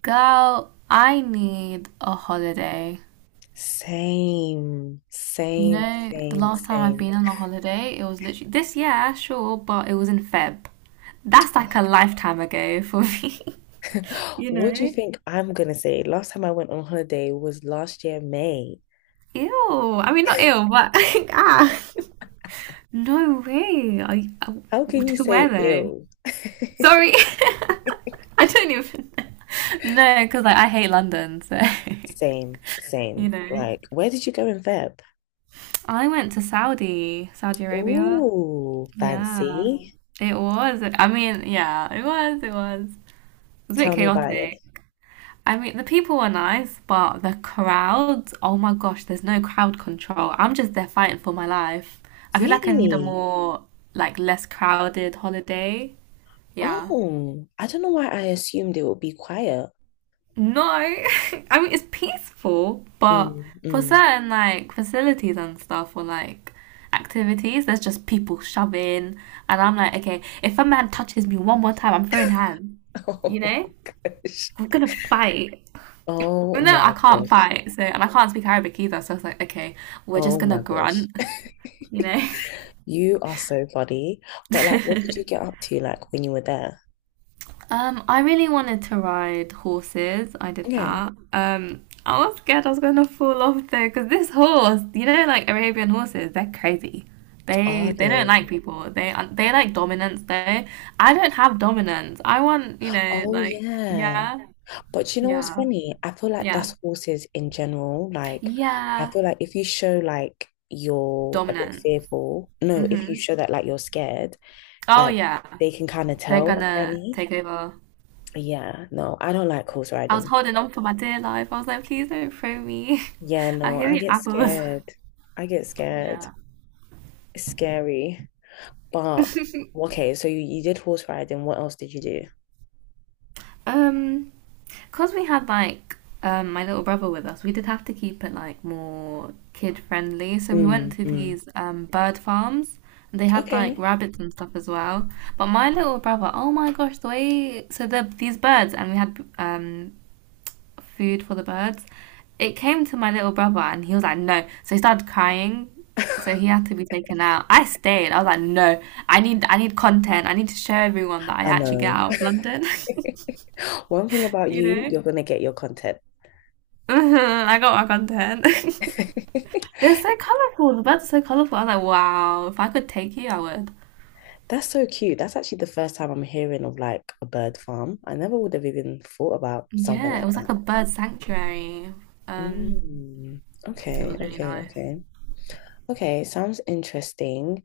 Girl, I need a holiday. Same, You same, know, the same, last time I've same. been on a holiday, it was literally this year, sure, but it was in Feb. That's like a lifetime ago for me. You What do you know? think I'm gonna say? Last time I went on holiday was last year, May. Ew. I mean, not ew, but ah. No way. I, How I can you to where say though? ill? Sorry, I don't even know. No, because like I hate London, so Same, you same. know. Like, where did you go in Feb? I went to Saudi Arabia. Ooh, Yeah, fancy. it was. I mean, yeah, it was. It was a bit Tell me about it. chaotic. I mean, the people were nice, but the crowds, oh my gosh, there's no crowd control. I'm just there fighting for my life. I feel like I need a Really? more, like, less crowded holiday. Yeah. Oh, I don't know why I assumed it would be quiet. No, I mean it's peaceful, but Mm, for mm. certain like facilities and stuff or like activities, there's just people shoving, and I'm like, okay, if a man touches me one more time, I'm throwing hands. You know, Oh, gosh. I'm gonna fight. Oh Even though I my can't gosh. fight, so and I can't speak Arabic either, so I was like, okay, we're just Oh gonna my gosh. grunt. You know. You are so funny. But like, what did you get up to like when you were there? I really wanted to ride horses. I did Okay. that. I was scared I was gonna fall off though, because this horse, you know, like Arabian horses, they're crazy. Are They don't like they? people. They like dominance though. I don't have dominance. I want, you know, Oh like yeah. yeah, But you know what's yeah, funny? I feel like yeah, that's horses in general. Like, I yeah, feel like if you show like you're a bit dominant. fearful, no, if you Mhm. show that like you're scared, Oh like yeah, they can kind of they're tell gonna apparently. take over. Yeah, no, I don't like horse I was riding. holding on for my dear life. I was like, please don't throw me. Yeah, I'll no, give I you get apples. scared. I get scared. It's scary. But Yeah. okay, so you did horse riding. What else did you do? Um, because we had like my little brother with us, we did have to keep it like more kid friendly. So we went Mm, to mm. these bird farms and they had like Okay. rabbits and stuff as well. But my little brother, oh my gosh, the way so these birds and we had food for the birds. It came to my little brother and he was like, no. So he started crying. So he had to be taken out. I stayed. I was like, no, I need content. I need to show everyone that I I actually get know. out of London, One thing about you you, know? you're gonna get your content. Mhm, I got my content. They're so colourful. The birds are so colourful. I was like, wow, if I could take you, I would. That's so cute. That's actually the first time I'm hearing of like a bird farm. I never would have even thought about something Yeah, it like was that. like a bird sanctuary. Um, Mm. it was Okay, really okay, nice. okay. Okay, sounds interesting.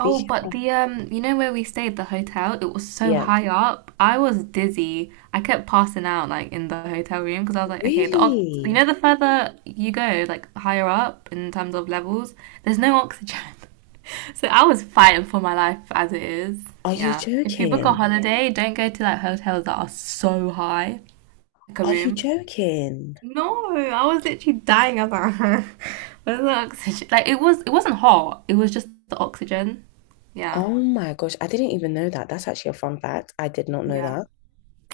Oh, but of, the you know where we stayed, the hotel, it was so yeah. high up. I was dizzy. I kept passing out like in the hotel room because I was like, okay, the ox you know Really? the further you go, like higher up in terms of levels, there's no oxygen. So I was fighting for my life as it is. Are you Yeah. If you book a joking? holiday, don't go to like hotels that are so high, like a Are you room. joking? No, I was literally dying. I was like, where's the oxygen? Like it was, it wasn't hot. It was just the oxygen. Yeah. Oh my gosh, I didn't even know that. That's actually a fun fact. I did not know Yeah. that.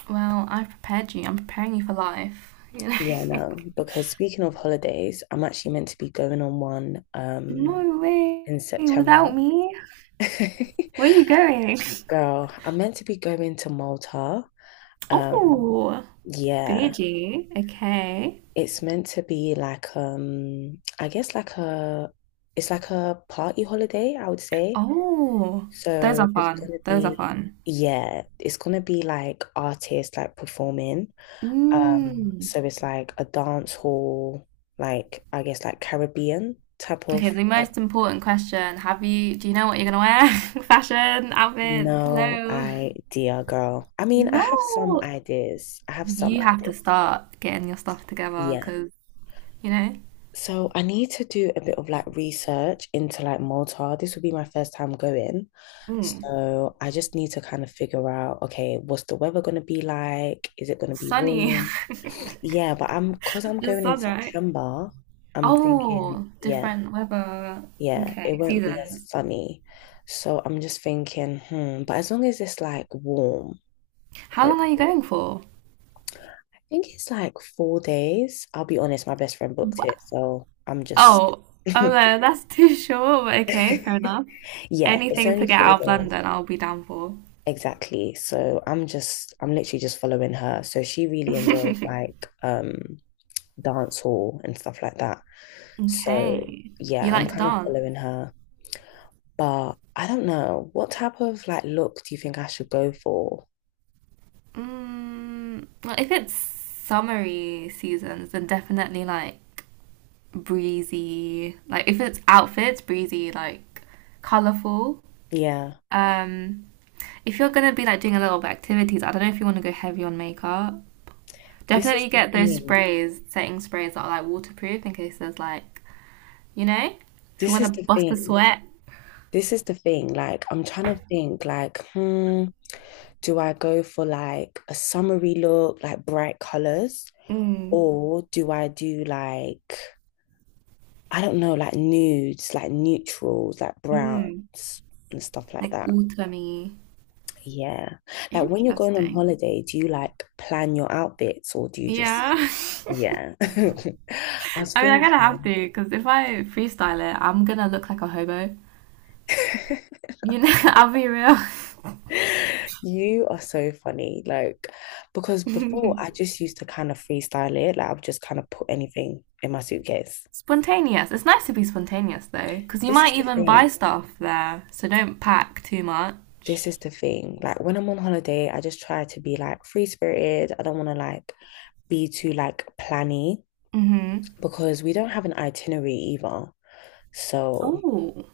Well, I prepared you. I'm preparing you for life. You Yeah, know? no, because speaking of holidays, I'm actually meant to be going on one No way. in September. Without me, where are you going? Girl, I'm meant to be going to Malta. Um, Oh, yeah, Beijing. Okay. it's meant to be like I guess like a it's like a party holiday, I would say. Oh, those So are there's fun. gonna Those are be fun. yeah, it's gonna be like artists like performing. Mm. So it's like a dance hall, like I guess like Caribbean type Okay, of the like most important question. Have you, do you know what you're gonna wear? Fashion, outfit, no hello. idea, girl. I mean, I No, have some ideas. I have some you have to ideas. start getting your stuff together Yeah. because, you know, So I need to do a bit of like research into like Malta. This will be my first time going. mm, So I just need to kind of figure out, okay, what's the weather going to be like? Is it going to be sunny. warm? Yeah, but I'm because I'm The going in sun, right? September, I'm thinking, Oh, yeah. different weather. Yeah, it Okay, won't be as seasons. sunny. So I'm just thinking, hmm, but as long as it's like warm, How long are you hopefully. going for? I think it's like 4 days. I'll be honest, my best friend booked Wha it, so I'm just Oh, oh no, that's too short, but okay, fair enough. yeah, it's Anything to only get four out of days. London, I'll be down for. Exactly. So I'm just I'm literally just following her. So she really enjoys like dance hall and stuff like that. So Okay. You yeah, I'm like to, yeah, kind of dance? following her. But I don't know, what type of like look do you think I should go for? Mm, well, if it's summery seasons, then definitely like breezy. Like if it's outfits, breezy, like colorful. Yeah, Um, if you're gonna be like doing a little bit of activities, I don't know if you want to go heavy on makeup. this is Definitely the get those thing. sprays, setting sprays that are like waterproof in case there's like, you know, if you This want to is the bust a thing. sweat. This is the thing. Like, I'm trying to think, like, hmm, do I go for like a summery look, like bright colors, Mm, or do I do like, I don't know, like nudes, like neutrals, like browns mm, and stuff like like that? autumny. Yeah. Like, when you're going on Interesting. holiday, do you like plan your outfits or do you just, Yeah. yeah. I was I mean, I'm gonna have thinking. to because if I freestyle it, I'm gonna look like a hobo. You know, I'll be real. You are so funny. Like, because before I just used to kind of freestyle it. Like, I would just kind of put anything in my suitcase. Spontaneous. It's nice to be spontaneous though, because you This is might the even buy thing. stuff there. So don't pack too much. This is the thing. Like, when I'm on holiday, I just try to be like free spirited. I don't want to like be too like planny Mhm. because we don't have an itinerary either. So, Oh,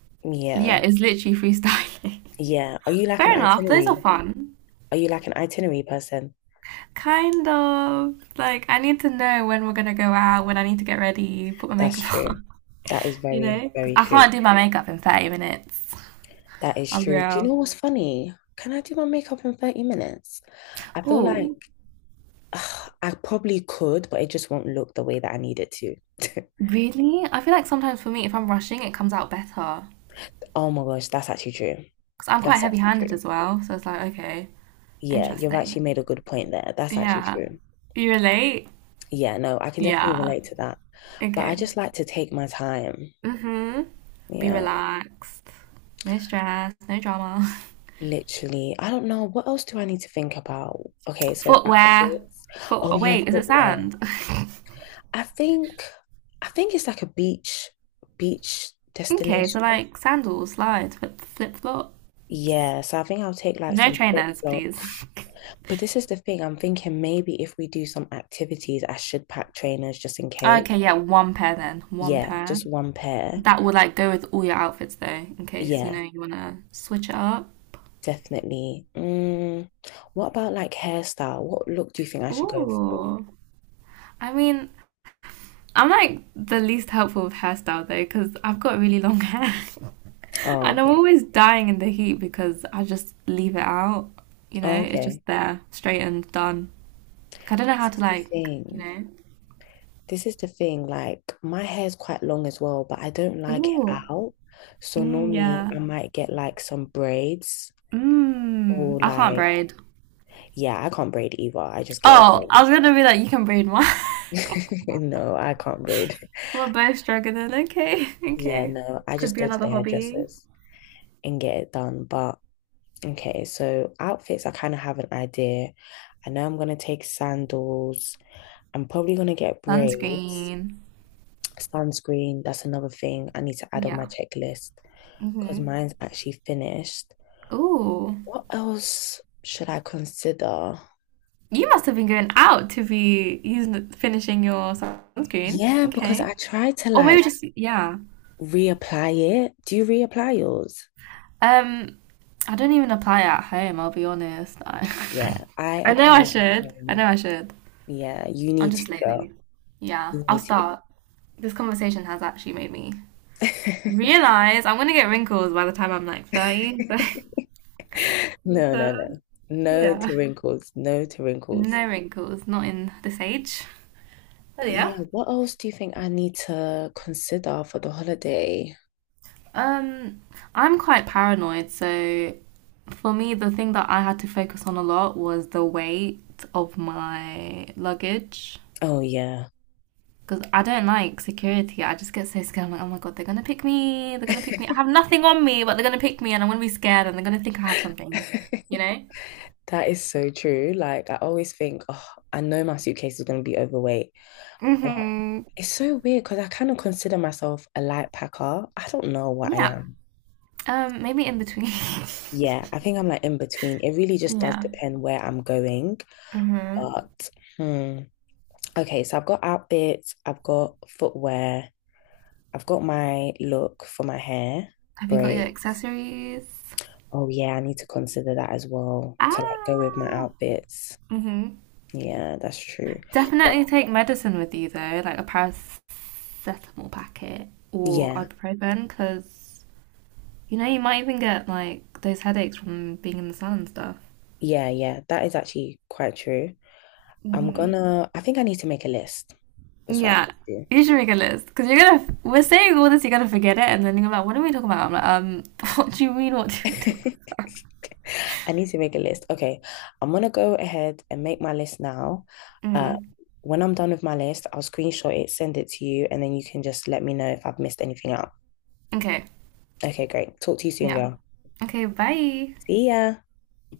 yeah, yeah. it's literally freestyling. Yeah. Are you like an Fair enough. Those are itinerary? fun. Are you like an itinerary person? Kind of like I need to know when we're gonna go out, when I need to get ready, put my That's makeup true. on. That is You very, know, 'cause very I true. can't do my makeup in 30 minutes. That is I'm true. Do you real. know what's funny? Can I do my makeup in 30 minutes? I feel like Oh, ugh, I probably could, but it just won't look the way that I need it to. really? I feel like sometimes for me, if I'm rushing, it comes out better. Oh my gosh, that's actually true. Because I'm quite That's actually heavy-handed true. as well. So it's like, okay, Yeah, you've actually interesting. made a good point there. That's actually Yeah. true. You relate? Yeah, no, I can definitely Yeah. relate to that. But I Okay. just like to take my time. Mm-hmm. Be Yeah, relaxed. No stress, no drama. literally. I don't know. What else do I need to think about? Okay, so Footwear. outfits. Oh, Footwear. yeah, Wait, is it footwear. sand? I think I think it's like a beach beach Okay, so destination. like sandals, slides, flip-flops. Yeah, so I think I'll take like No some trainers, please. flip-flops. But this is the thing, I'm thinking maybe if we do some activities, I should pack trainers just in case. Okay, yeah, one pair then. One Yeah, pair. just one pair. That would like go with all your outfits though, in case you Yeah, know you want to switch it up. definitely. Mm, what about like hairstyle? What look do you think I should go for? Ooh. I mean, I'm like the least helpful with hairstyle though, because I've got really long hair. Oh, And I'm okay. always dying in the heat because I just leave it out, you know? Oh, It's okay. just there, straightened, done. Like, I don't know how This to is the like, you thing. know? This is the thing, like my hair's quite long as well, but I don't like it Ooh. out. So Mm, normally yeah. I might get like some braids Mmm, or I can't like, braid. yeah, I can't braid either. I just get it Oh, I done. was gonna be like, you can braid one. No, I can't braid. We're both struggling. Okay, Yeah, okay. no, I Could just be go to the another hobby. hairdressers and get it done. But okay, so outfits, I kind of have an idea. I know I'm gonna take sandals. I'm probably gonna get braids, Sunscreen. sunscreen. That's another thing I need to add on my Yeah. checklist because Hmm. mine's actually finished. Ooh, What else should I consider? you must have been going out to be using finishing your sunscreen. Yeah, because Okay, I try to or like maybe just yeah. reapply it. Do you reapply yours? Um, I don't even apply at home. I'll be honest. Yeah, I, I I know apply I it at should. I home. know I should. Yeah, you I'm need to, just girl. lazy. Yeah, You I'll need start. This conversation has actually made me to. realize I'm gonna get wrinkles by the time I'm like 30. No, no, So, no. No yeah, to wrinkles. No to wrinkles. no wrinkles, not in this age. Oh But yeah, yeah. what else do you think I need to consider for the holiday? Um, I'm quite paranoid, so for me, the thing that I had to focus on a lot was the weight of my luggage. Oh, yeah. Because I don't like security. I just get so scared. I'm like, oh my god, they're gonna pick me. They're gonna pick me. I have nothing on me, but they're gonna pick me, and I'm gonna be scared, and they're gonna think I have something. You know? That is so true. Like, I always think, oh, I know my suitcase is going to be overweight. But Hmm. it's so weird because I kind of consider myself a light packer. I don't know what I Yeah. am. Maybe in between. Yeah, I think I'm like in between. It really just does Yeah. depend where I'm going. Hmm. But hmm. Okay, so I've got outfits, I've got footwear, I've got my look for my hair, Have you got your braids. accessories? Oh yeah, I need to consider that as well to like go with my Ah. outfits. Hmm. Yeah, that's true. Definitely Well, take medicine with you though, like a paracetamol packet or yeah, ibuprofen, because you know you might even get like those headaches from being in the sun and stuff. yeah, yeah. That is actually quite true. Mm-hmm. I think I need to make a list. That's what I Yeah, need you should make a list because you're gonna. We're saying all this, you're gonna forget it, and then you're gonna be like, "What are we talking about?" I'm like, what do you mean? What do we to talk?" do. I need to make a list. Okay. I'm gonna go ahead and make my list now. Uh, Mm. when I'm done with my list, I'll screenshot it, send it to you, and then you can just let me know if I've missed anything out. Okay, Okay, great. Talk to you soon, yeah, girl. okay, bye. See ya.